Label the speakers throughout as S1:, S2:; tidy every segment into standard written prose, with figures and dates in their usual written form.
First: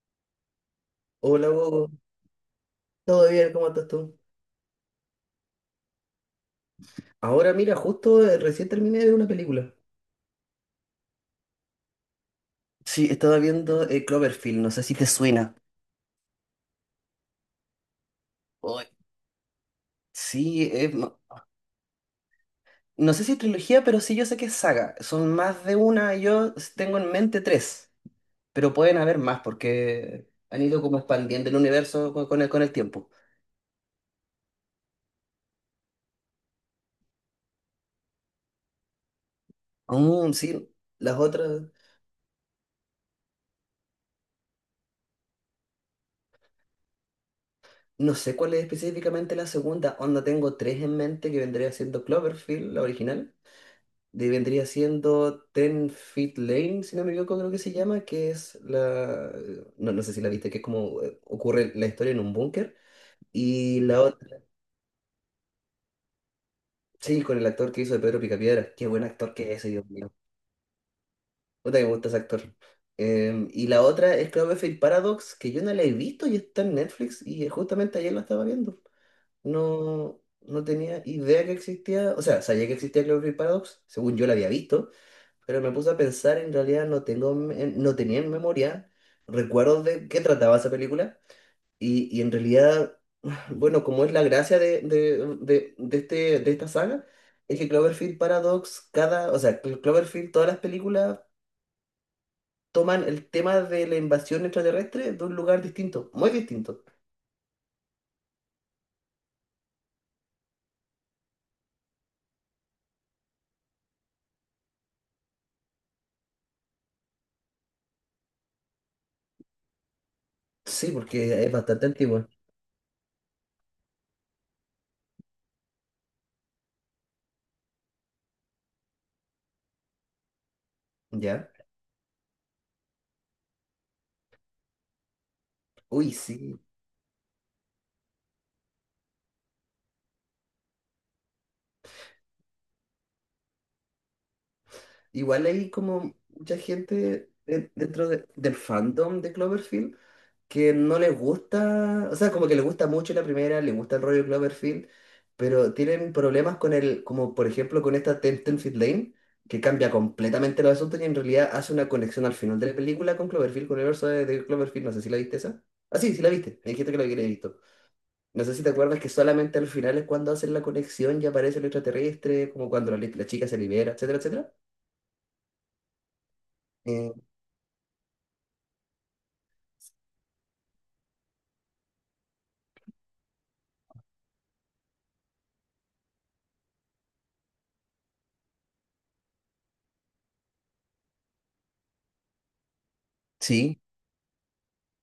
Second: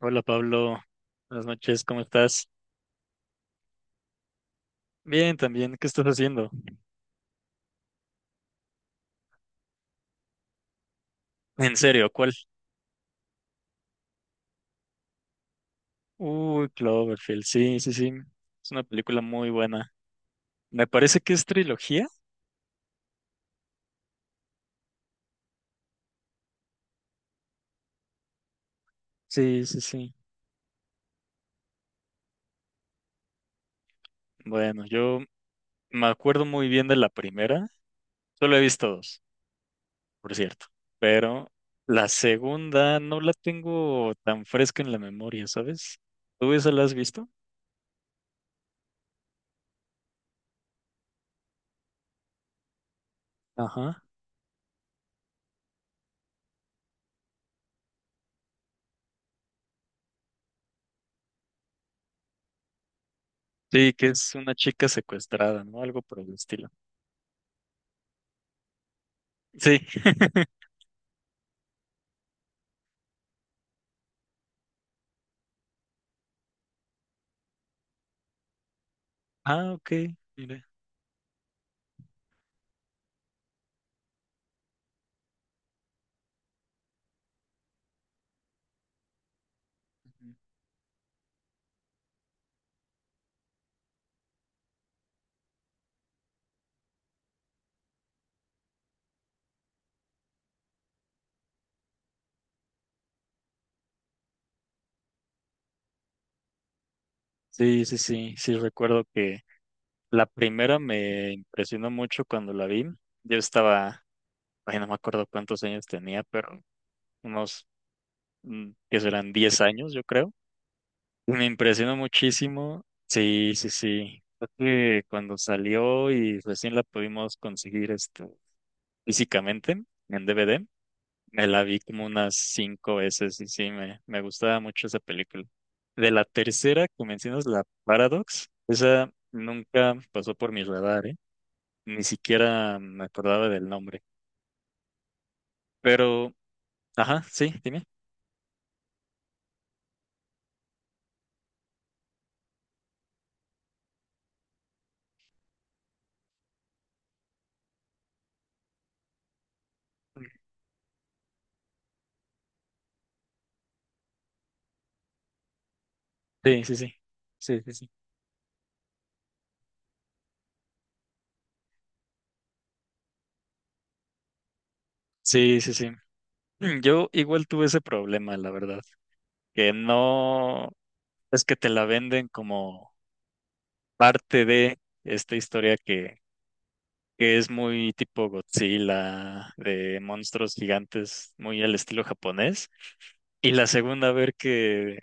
S1: Hola Pablo, buenas
S2: Hola,
S1: noches,
S2: Hugo.
S1: ¿cómo estás?
S2: ¿Todo bien? ¿Cómo estás tú?
S1: Bien, también, ¿qué estás haciendo?
S2: Ahora mira, justo recién terminé de ver una película.
S1: En serio, ¿cuál?
S2: Sí, estaba viendo Cloverfield, no sé si te suena.
S1: Uy, Cloverfield, sí, sí, sí, es una
S2: Uy.
S1: película muy buena.
S2: Sí,
S1: Me parece que es trilogía.
S2: no sé si es trilogía, pero sí yo sé que es saga. Son más de una, y yo tengo en mente tres, pero pueden haber más
S1: Sí, sí, sí.
S2: porque han ido como expandiendo el universo con el tiempo.
S1: Bueno, yo me acuerdo muy bien de la primera, solo he visto dos,
S2: Aún
S1: por cierto,
S2: sí, las
S1: pero
S2: otras,
S1: la segunda no la tengo tan fresca en la memoria, ¿sabes? ¿Tú esa la has visto?
S2: no sé cuál es específicamente la segunda, onda tengo tres en mente que vendría siendo Cloverfield, la original.
S1: Ajá.
S2: Vendría siendo Ten Feet Lane, si no me equivoco, creo que se llama, que es la... No, no sé si la viste, que es como ocurre la historia en un búnker. Y
S1: Sí,
S2: la
S1: que es
S2: otra,
S1: una chica secuestrada, ¿no? Algo por el estilo.
S2: sí, con el actor que hizo de Pedro Picapiedra. Qué buen actor que es ese,
S1: Sí.
S2: Dios mío. Puta que me gusta ese actor. Y la otra es Cloverfield Paradox, que yo no la he visto y está en Netflix y justamente ayer la estaba viendo.
S1: Ah, ok,
S2: No, no
S1: mira.
S2: tenía idea que existía, o sea, sabía que existía Cloverfield Paradox, según yo la había visto. Pero me puse a pensar, en realidad no tenía en memoria recuerdos de qué
S1: Ujú.
S2: trataba esa película. Y en realidad, bueno, como es la gracia de esta saga, es que Cloverfield Paradox, o sea, Cloverfield, todas las películas toman el tema de la invasión extraterrestre de un lugar distinto, muy distinto.
S1: Sí, sí, sí, sí, recuerdo que la primera me impresionó mucho cuando la vi. Yo estaba, ay, no me acuerdo cuántos años tenía, pero unos, que serán 10 años, yo creo.
S2: Sí, porque
S1: Me
S2: es bastante
S1: impresionó
S2: antigua,
S1: muchísimo. Sí, sí, sí. Creo que cuando salió y recién la pudimos conseguir este, físicamente en DVD. Me
S2: ¿ya?
S1: la vi como unas 5 veces y sí, me gustaba mucho esa película. De
S2: Uy,
S1: la
S2: sí.
S1: tercera, que mencionas, la Paradox, esa nunca pasó por mi radar, ¿eh? Ni siquiera me acordaba del nombre.
S2: Igual hay como
S1: Pero,
S2: mucha
S1: ajá,
S2: gente
S1: sí, dime.
S2: dentro del fandom de Cloverfield que no les gusta, o sea, como que les gusta mucho la primera, les gusta el rollo Cloverfield, pero tienen problemas con el, como por ejemplo con esta Tenfield Lane, que cambia completamente los asuntos y en realidad hace una conexión al final de la película con Cloverfield, con el universo de Cloverfield, no sé si la viste esa. Ah, sí, sí la viste,
S1: Sí,
S2: me
S1: sí,
S2: dijiste
S1: sí.
S2: que la habías visto.
S1: Sí, sí, sí.
S2: No sé si te acuerdas que solamente al final es cuando hacen la conexión y aparece el extraterrestre, como cuando la chica se libera, etcétera, etcétera.
S1: Sí, sí, sí. Yo
S2: Eh,
S1: igual tuve ese problema, la verdad, que no, es que te la venden como parte de esta historia que es muy tipo Godzilla, de monstruos gigantes, muy al estilo japonés. Y la
S2: sí,
S1: segunda, a ver que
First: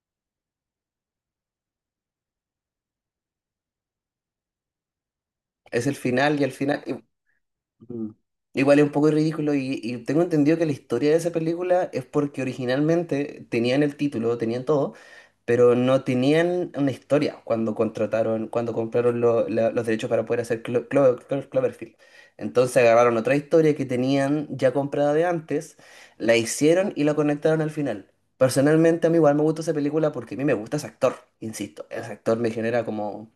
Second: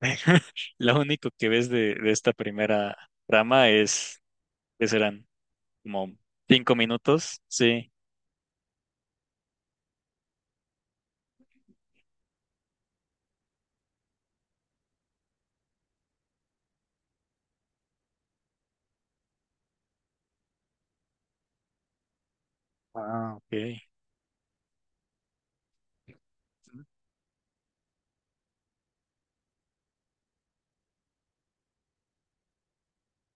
S1: lo único que ves de esta primera trama es que serán
S2: es el
S1: como
S2: final y al
S1: cinco
S2: final.
S1: minutos. Sí.
S2: Mm. Igual es un poco ridículo y tengo entendido que la historia de esa película es porque originalmente tenían el título, tenían todo, pero no tenían una historia cuando contrataron, cuando compraron los derechos para poder hacer Cloverfield. Entonces agarraron otra
S1: Ah,
S2: historia
S1: ok.
S2: que tenían ya comprada de antes, la hicieron y la conectaron al final. Personalmente a mí igual me gusta esa película porque a mí me gusta ese actor, insisto, ese actor me genera como...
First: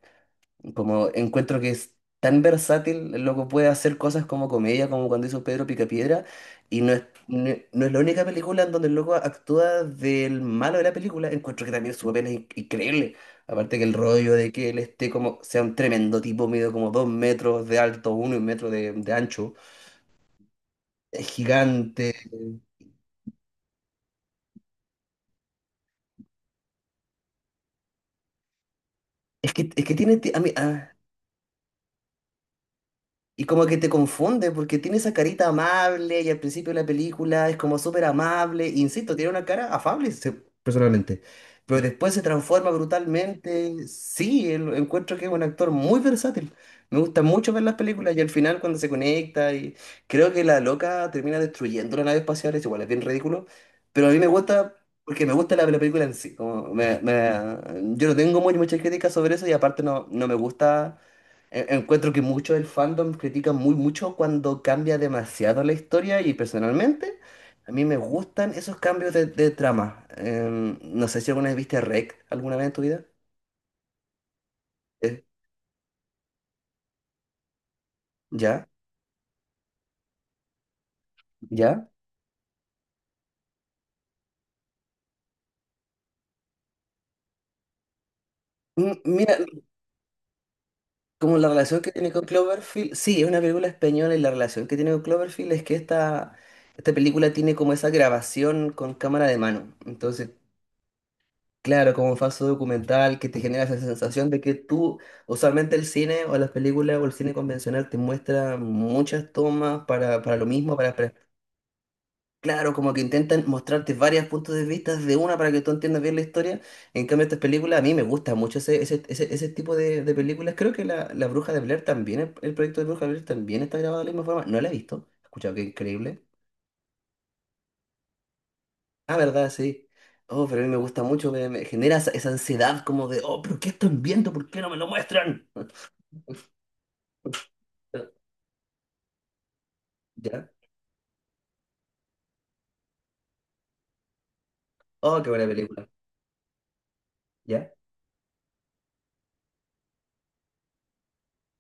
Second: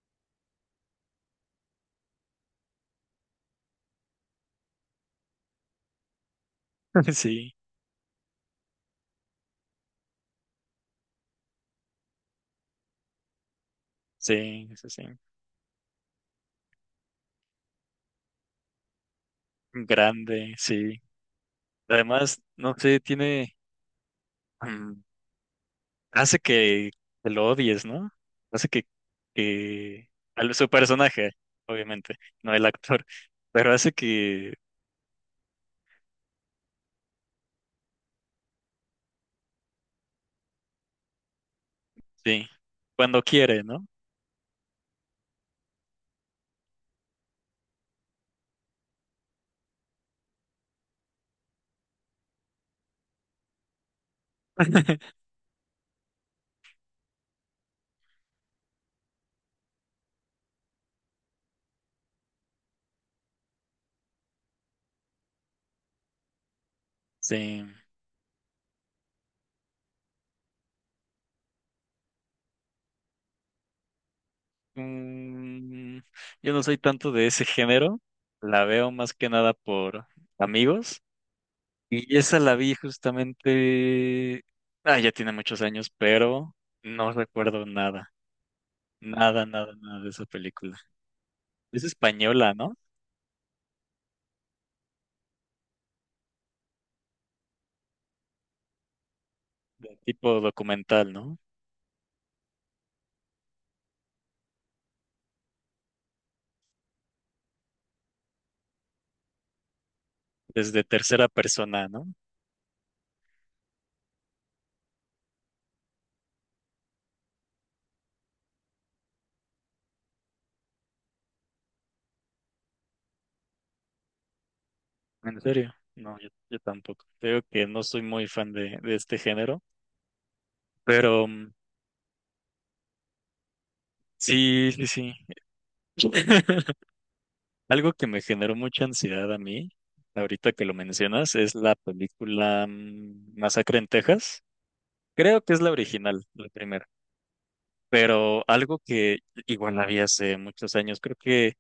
S2: Como encuentro que es tan versátil, el loco puede hacer cosas como comedia, como cuando hizo Pedro Picapiedra, y
S1: Sí,
S2: no es la única película en donde el loco actúa del malo de la película. Encuentro que también su papel es increíble. Aparte que el rollo de
S1: sí,
S2: que él
S1: sí, sí.
S2: esté como, sea un tremendo tipo, medio como 2 metros de alto, uno y 1 metro de ancho,
S1: Grande, sí.
S2: es gigante.
S1: Además, no sé, tiene. mm, Hace que lo odies, ¿no? Hace
S2: Es que
S1: que
S2: tiene, ti- a mí,
S1: su
S2: ah,
S1: personaje, obviamente, no el actor,
S2: Y como
S1: pero
S2: que te
S1: hace
S2: confunde,
S1: que,
S2: porque tiene esa carita amable y al principio de la película es como súper amable. E insisto, tiene una cara afable, personalmente. Pero después se
S1: sí,
S2: transforma
S1: cuando quiere, ¿no?
S2: brutalmente. Sí, encuentro que es un actor muy versátil. Me gusta mucho ver las películas y al final cuando se conecta y creo que la loca termina destruyendo la nave espacial, es igual, es bien ridículo. Pero a mí me gusta porque me gusta la película en sí. Como yo no tengo muchas críticas sobre eso y aparte no, no me gusta. Encuentro que mucho del fandom critica muy mucho cuando cambia demasiado la historia y personalmente
S1: Sí.
S2: a mí me gustan esos cambios de trama. No sé si alguna vez viste REC alguna vez en tu vida. Eh,
S1: Mm, yo no soy tanto de ese género, la
S2: ¿Ya?
S1: veo más que nada por amigos
S2: ¿Ya?
S1: y esa la vi justamente, ah, ya tiene muchos años, pero no recuerdo
S2: Mira
S1: nada de esa película.
S2: como la relación
S1: Es
S2: que tiene con
S1: española, ¿no?
S2: Cloverfield, sí, es una película española y la relación que tiene con Cloverfield es que esta película tiene como esa grabación con cámara de mano.
S1: De
S2: Entonces
S1: tipo documental, ¿no?
S2: claro, como un falso documental que te genera esa sensación de que tú, usualmente el cine o las películas o el cine convencional te muestra muchas tomas para lo mismo,
S1: Desde tercera persona, ¿no?
S2: claro, como que intentan mostrarte varios puntos de vista de una para que tú entiendas bien la historia. En cambio, estas películas, a mí me gusta mucho ese tipo de películas. Creo que la Bruja de Blair también, el proyecto de Bruja de Blair también está grabado de la misma forma. No la he visto, he
S1: ¿En
S2: escuchado que es
S1: serio? No,
S2: increíble.
S1: yo tampoco. Creo que no soy muy fan de
S2: Ah,
S1: este
S2: verdad,
S1: género,
S2: sí. Oh, pero a mí me gusta
S1: pero
S2: mucho,
S1: mm,
S2: me genera esa ansiedad como de, oh, pero ¿qué están viendo? ¿Por qué no
S1: sí,
S2: me lo
S1: sí, sí.
S2: muestran?
S1: Algo que me generó mucha ansiedad a mí,
S2: ¿Ya?
S1: ahorita que lo mencionas, es la película Masacre en Texas.
S2: Oh, qué
S1: Creo
S2: buena
S1: que es la
S2: película.
S1: original, la primera,
S2: ¿Ya?
S1: pero algo que igual la vi hace muchos años, creo que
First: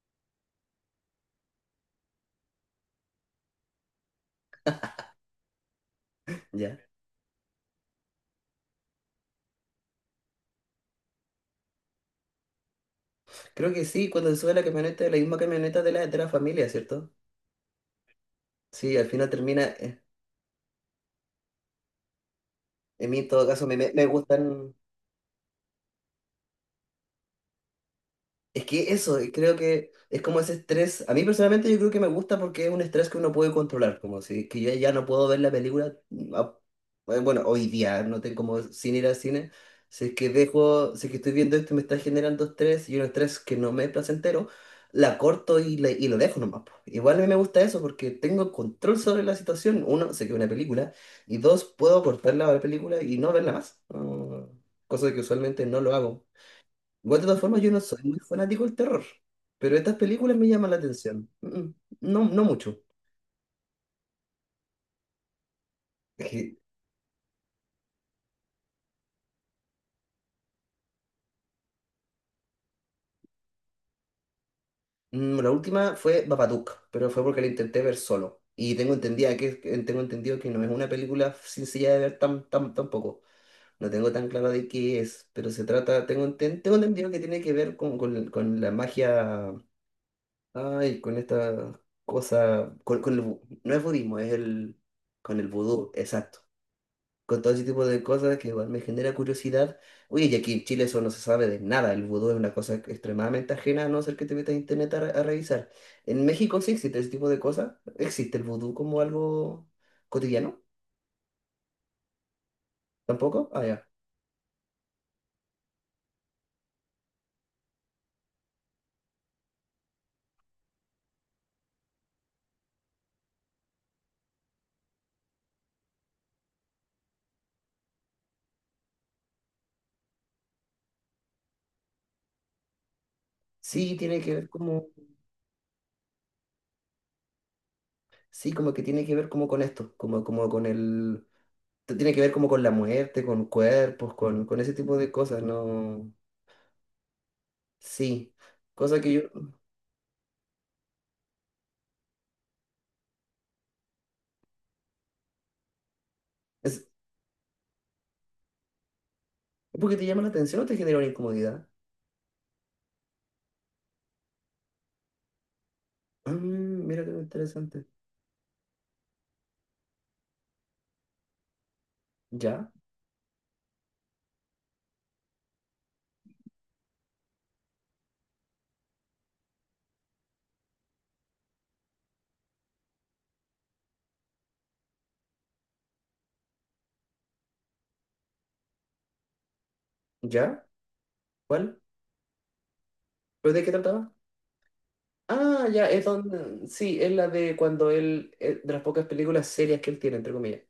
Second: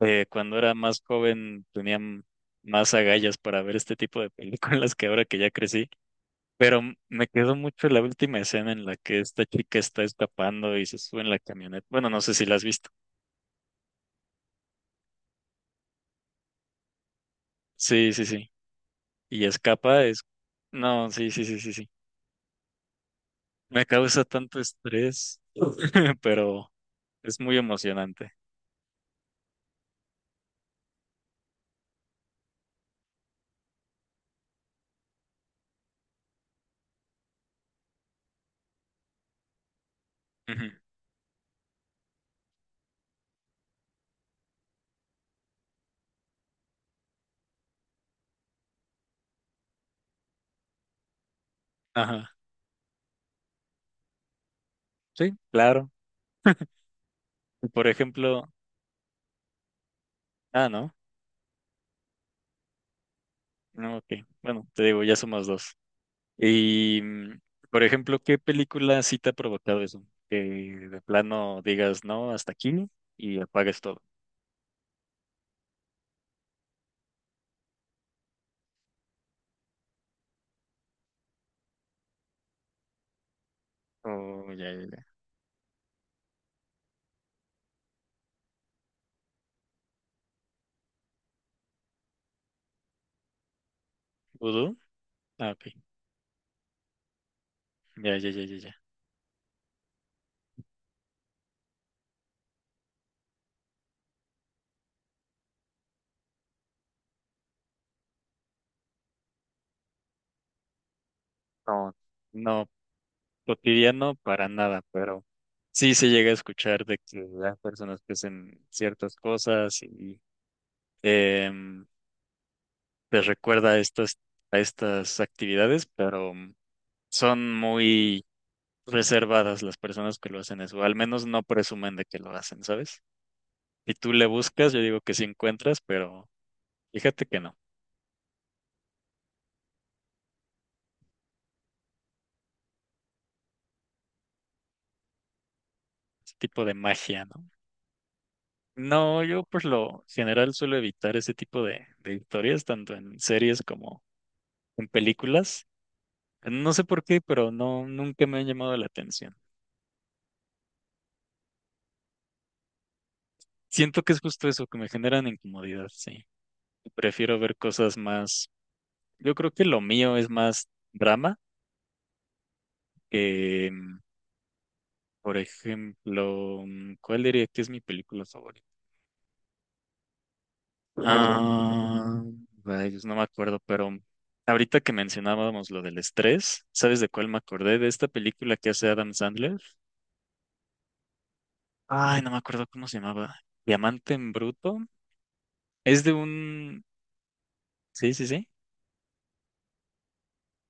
S1: cuando era más joven tenía más agallas para ver este tipo de películas que ahora que ya crecí.
S2: ¿Ya?
S1: Pero me quedó mucho la última escena en la que esta chica está escapando y se sube en la camioneta. Bueno, no sé si la has visto.
S2: Creo que sí, cuando se sube a la camioneta, es la misma camioneta de la familia, ¿cierto?
S1: Sí, sí, sí.
S2: Sí, al final
S1: Y
S2: termina,
S1: escapa, es... No, sí, sí, sí, sí, sí.
S2: en mí en todo caso
S1: Me
S2: me
S1: causa tanto
S2: gustan.
S1: estrés, pero es muy emocionante.
S2: Es que eso, y creo que es como ese estrés. A mí personalmente yo creo que me gusta porque es un estrés que uno puede controlar, como si que yo ya no puedo ver la película. a- Bueno, hoy día no tengo como sin ir al cine. Si es que
S1: Ujú.
S2: dejo, si es que estoy viendo esto y me está generando estrés y un estrés que no me es placentero, la corto y lo dejo nomás, po. Igual a mí me gusta eso porque tengo control sobre la situación. Uno, sé que es una película y dos, puedo
S1: Ajá.
S2: cortarla a la película y no verla más. No, cosa que
S1: Sí,
S2: usualmente no
S1: claro.
S2: lo hago. Igual, de todas formas,
S1: Y
S2: yo no
S1: por
S2: soy muy
S1: ejemplo...
S2: fanático del terror, pero estas películas me
S1: Ah,
S2: llaman la
S1: no.
S2: atención. No, no mucho.
S1: No, ok. Bueno, te digo, ya somos dos.
S2: Es que,
S1: Y, por ejemplo, ¿qué película sí te ha provocado eso? Que de plano digas, no, hasta aquí y apagues todo.
S2: la última fue Babadook, pero fue porque la intenté ver solo. Y tengo entendida tengo entendido que no es una película sencilla de ver tampoco. No tengo tan claro
S1: Oh,
S2: de
S1: ya,
S2: qué
S1: ya.
S2: es, pero se trata, tengo entendido que tiene que ver con la magia, ay, con esta cosa, con el, no es budismo, es el,
S1: ¿Vudú?
S2: con el
S1: Ah, ok.
S2: vudú, exacto. Con todo ese tipo de
S1: Ya, ya,
S2: cosas
S1: ya,
S2: que
S1: ya,
S2: igual
S1: ya.
S2: me genera curiosidad. Oye, y aquí en Chile eso no se sabe de nada, el vudú es una cosa extremadamente ajena, a no ser que te metas a internet a revisar. En México sí existe ese tipo de cosas, existe el vudú como algo cotidiano,
S1: No, no
S2: tampoco, ah, ya.
S1: cotidiano para nada, pero sí se llega a escuchar de que las personas que hacen ciertas cosas y em, les recuerda a estas actividades, pero son muy reservadas las personas que lo hacen eso, al menos no presumen de que lo hacen, ¿sabes? Si
S2: Sí,
S1: tú
S2: tiene
S1: le
S2: que ver
S1: buscas, yo
S2: como,
S1: digo que sí encuentras, pero fíjate que no,
S2: sí, como que tiene que ver como con esto, como con el, tiene que ver como con la muerte, con cuerpos, con ese tipo de cosas, ¿no?
S1: es tipo de magia, ¿no?
S2: Sí, cosa que yo,
S1: No, yo por lo general suelo evitar ese tipo de historias, tanto en series como en películas. No sé
S2: es,
S1: por qué, pero no, nunca me han llamado la atención.
S2: ¿porque te llama la atención o te genera una incomodidad?
S1: Siento que es justo eso, que me generan incomodidad, sí.
S2: Mm, mira qué
S1: Prefiero ver
S2: interesante.
S1: cosas más. Yo creo que lo mío es más drama
S2: ¿Ya?
S1: que, por ejemplo, ¿cuál diría que es mi película favorita? Ah, rayos, no me acuerdo, pero ahorita que mencionábamos lo del estrés, ¿sabes de cuál me acordé? De esta película que hace Adam Sandler.
S2: ¿Ya? ¿Cuál?
S1: Ay, no me acuerdo cómo se llamaba.
S2: ¿Pero de qué trataba?
S1: Diamante en Bruto.
S2: Ah, ya,
S1: Es
S2: es
S1: de
S2: donde...
S1: un...
S2: Sí, es la de cuando
S1: Sí, sí,
S2: él...
S1: sí.
S2: De las pocas películas serias que él tiene, entre comillas.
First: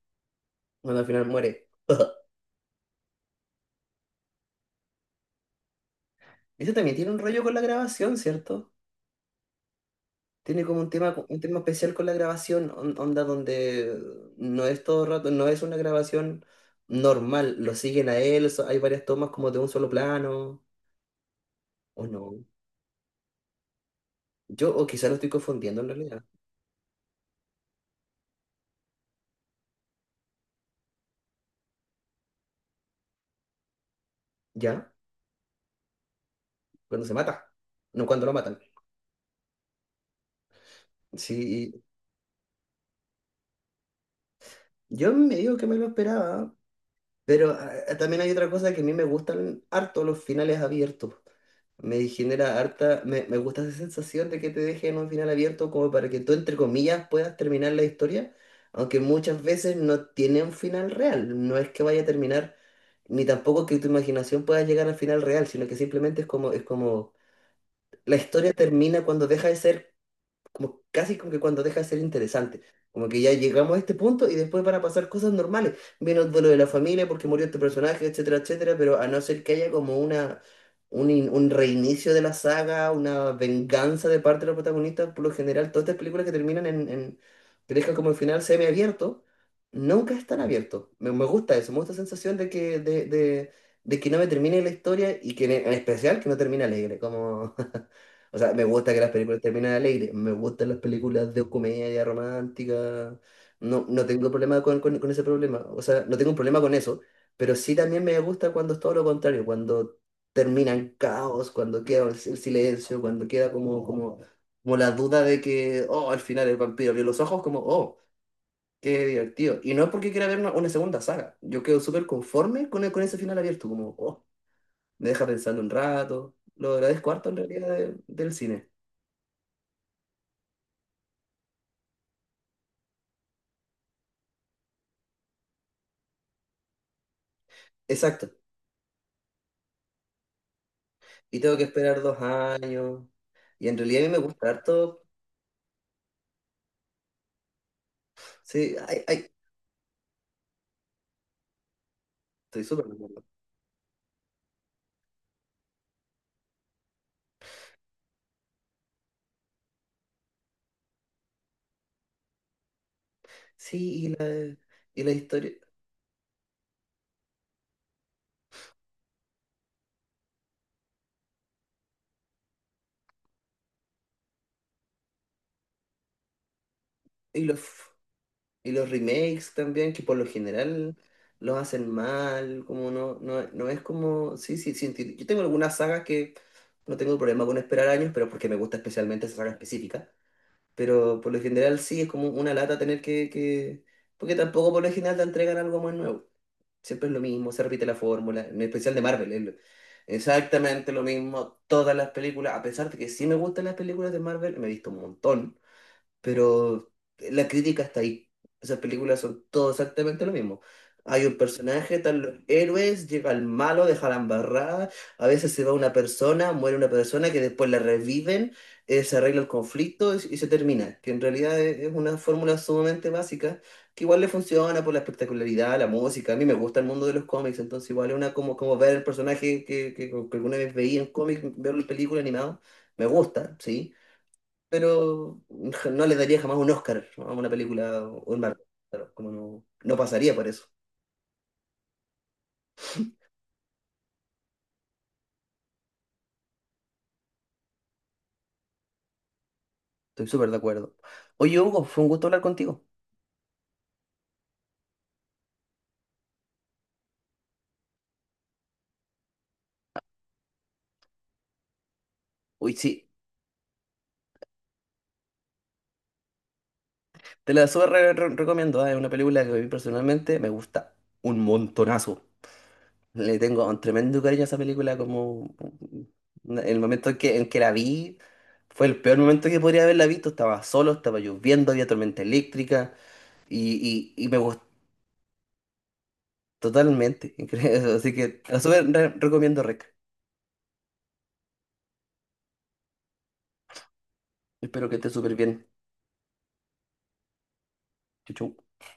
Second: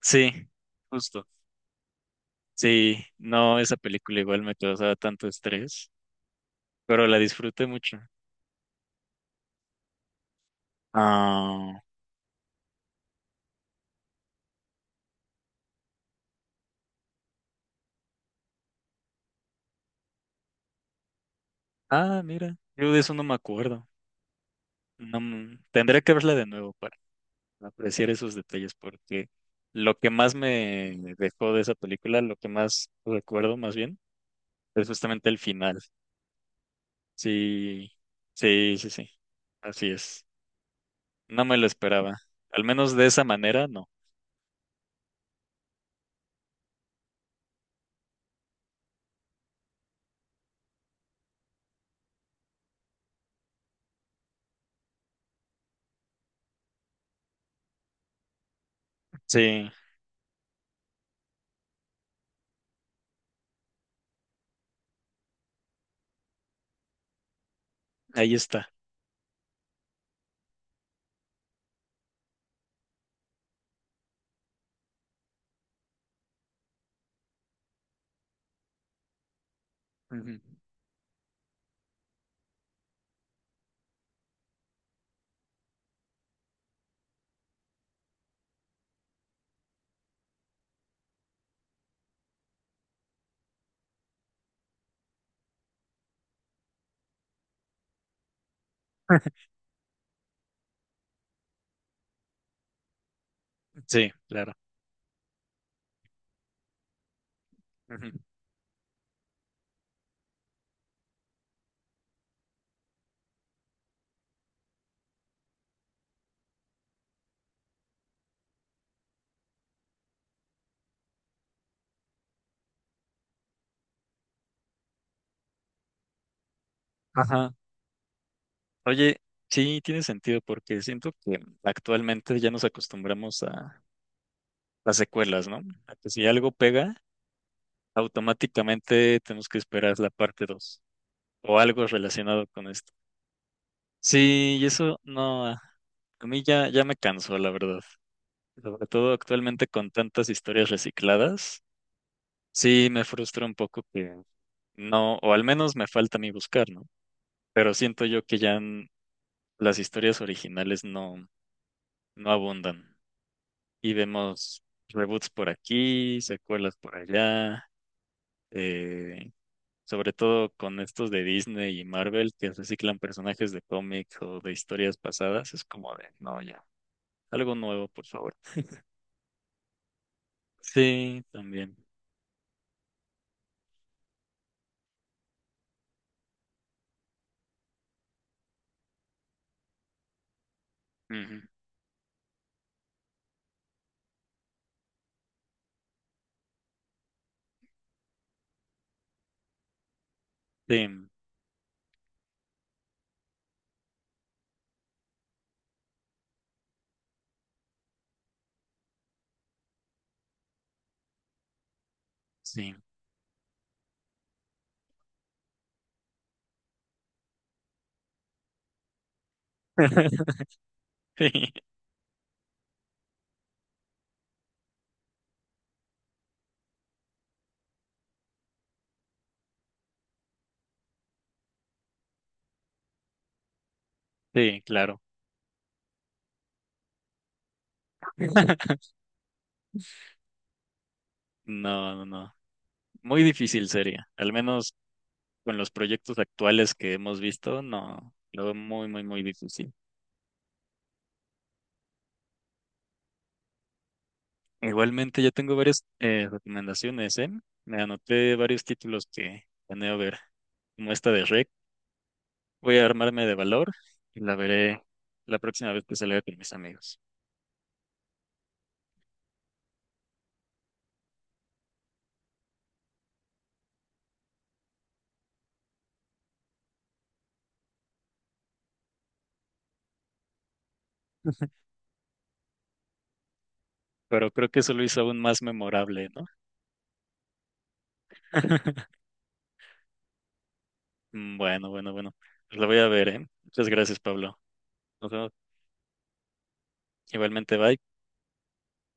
S1: Sí,
S2: Cuando al final
S1: justo.
S2: muere.
S1: Sí, no, esa película igual me causaba tanto estrés,
S2: Ese también
S1: pero
S2: tiene un
S1: la
S2: rollo con la
S1: disfruté mucho.
S2: grabación, ¿cierto? Tiene como un tema
S1: Ah,
S2: especial con la grabación, onda donde no es todo el rato, no es una grabación normal, lo siguen a él, hay varias tomas como de un solo plano, o no.
S1: Mira, yo de eso no me acuerdo.
S2: Yo, o quizá lo
S1: No,
S2: estoy confundiendo en
S1: tendré que
S2: realidad.
S1: verla de nuevo para apreciar esos detalles porque lo que más me dejó de esa película, lo que más recuerdo más bien, es
S2: ¿Ya?
S1: justamente el final.
S2: Cuando se mata,
S1: Sí,
S2: no cuando lo matan.
S1: sí, sí, sí, así es. No me lo
S2: Sí,
S1: esperaba. Al menos de esa manera, no.
S2: yo me digo que me lo esperaba, pero también hay otra cosa que a mí me gustan harto los finales abiertos. Me genera harta, me gusta esa sensación de que te dejen un final abierto como para que tú, entre comillas, puedas terminar la historia, aunque muchas
S1: Sí,
S2: veces no tiene un final real. No es que vaya a terminar, ni tampoco que tu imaginación pueda llegar al final real, sino que simplemente es como, la
S1: ahí
S2: historia
S1: está.
S2: termina cuando deja de ser como casi como que cuando deja de ser interesante. Como que ya llegamos a este punto y después van a pasar cosas normales. Viene el duelo de la familia porque murió este personaje, etcétera, etcétera, pero a no ser que haya como
S1: Ujú.
S2: un reinicio de la saga, una venganza de parte de los protagonistas, por lo general, todas estas películas que terminan en que dejan como el final semiabierto, nunca están abiertos. Me gusta eso, me gusta la sensación de que no me termine la historia y que en especial que no termine alegre, como... O sea, me gusta que las películas terminen alegres, me gustan las películas de comedia romántica, no, no
S1: Sí,
S2: tengo
S1: claro.
S2: problema con ese problema, o sea, no tengo un problema con eso, pero sí también
S1: Ujú.
S2: me gusta cuando es todo lo contrario, cuando termina en caos, cuando queda el silencio, cuando queda como la duda de que, oh, al final el vampiro abrió los ojos, como, oh, qué divertido. Y no es porque quiera ver una segunda saga, yo quedo súper conforme con ese final abierto, como, oh, me deja pensando un rato, lo agradezco harto en
S1: Ajá.
S2: realidad del cine.
S1: Oye, sí, tiene sentido porque siento que actualmente ya nos acostumbramos a las secuelas, ¿no? A que si algo pega,
S2: Exacto.
S1: automáticamente tenemos que esperar la parte 2
S2: Y tengo
S1: o
S2: que
S1: algo
S2: esperar dos
S1: relacionado con esto.
S2: años. Y en realidad a mí me gusta
S1: Sí, y eso
S2: harto.
S1: no, a mí ya, ya me cansó, la verdad.
S2: Sí,
S1: Sobre
S2: ay,
S1: todo
S2: ay,
S1: actualmente con tantas historias recicladas,
S2: estoy súper
S1: sí
S2: de
S1: me
S2: acuerdo.
S1: frustra un poco que no, o al menos me falta a mí buscar, ¿no? Pero siento yo que ya las historias originales no, no abundan. Y
S2: Sí,
S1: vemos
S2: y la
S1: reboots por
S2: historia.
S1: aquí, secuelas por allá, eh, sobre todo con estos de Disney y Marvel que reciclan personajes de cómic o de historias pasadas, es como de, no, ya,
S2: Y
S1: algo
S2: los,
S1: nuevo, por favor.
S2: y los remakes también, que por lo general
S1: Sí,
S2: los
S1: también.
S2: hacen mal. Como no, no, no es como. Sí, sí, sí. Yo tengo algunas sagas que no tengo problema con esperar años, pero porque me gusta especialmente esa saga específica. Pero por lo
S1: Ujú.
S2: general sí, es como una lata tener que... Porque tampoco por lo general te entregan algo muy nuevo. Siempre es lo mismo, se repite la fórmula, en especial de Marvel. Exactamente lo
S1: Sí,
S2: mismo, todas las películas, a pesar de que sí me gustan las películas de Marvel, me he visto un montón, pero la crítica está ahí. Esas películas son todo exactamente lo mismo. Hay un personaje, están los
S1: sí.
S2: héroes, llega el malo, deja la embarrada, a veces se va una persona, muere una persona que después la reviven, se arregla el conflicto y se termina, que en
S1: Sí,
S2: realidad es una fórmula sumamente básica que igual le funciona por la espectacularidad, la música. A mí me gusta el mundo de los cómics, entonces igual es una como, como ver el personaje que alguna vez veía en cómics, verlo en película animado, me gusta, ¿sí?
S1: sí, claro.
S2: Pero ja, no le daría jamás un Oscar a una película o un Marvel. Claro, como no, no pasaría por eso.
S1: No, no, no. Muy difícil sería. Al menos con los proyectos actuales que hemos visto, no. Lo veo muy, muy, muy difícil.
S2: Estoy súper de acuerdo. Oye, Hugo, fue un gusto hablar contigo.
S1: Igualmente, ya tengo varias recomendaciones, ¿eh? Me anoté varios títulos que planeo ver, como esta de Rec.
S2: Uy,
S1: Voy a
S2: sí,
S1: armarme de valor y la veré la próxima vez que salga con mis amigos.
S2: te la súper recomiendo. Es una película que a mí personalmente me gusta un montonazo. Le tengo un tremendo cariño a esa película, como el momento en que la vi fue el peor momento que podría haberla visto. Estaba solo, estaba lloviendo, había tormenta eléctrica y
S1: Pero
S2: me
S1: creo que
S2: gustó
S1: eso lo hizo aún más memorable, ¿no?
S2: totalmente. Así que te la súper recomiendo, Rec.
S1: Bueno, bueno, bueno. Pues la voy a ver, ¿eh? Muchas gracias, Pablo.
S2: Espero que
S1: Nos
S2: estés
S1: vemos.
S2: súper bien.
S1: Igualmente, bye.
S2: Chau, chau.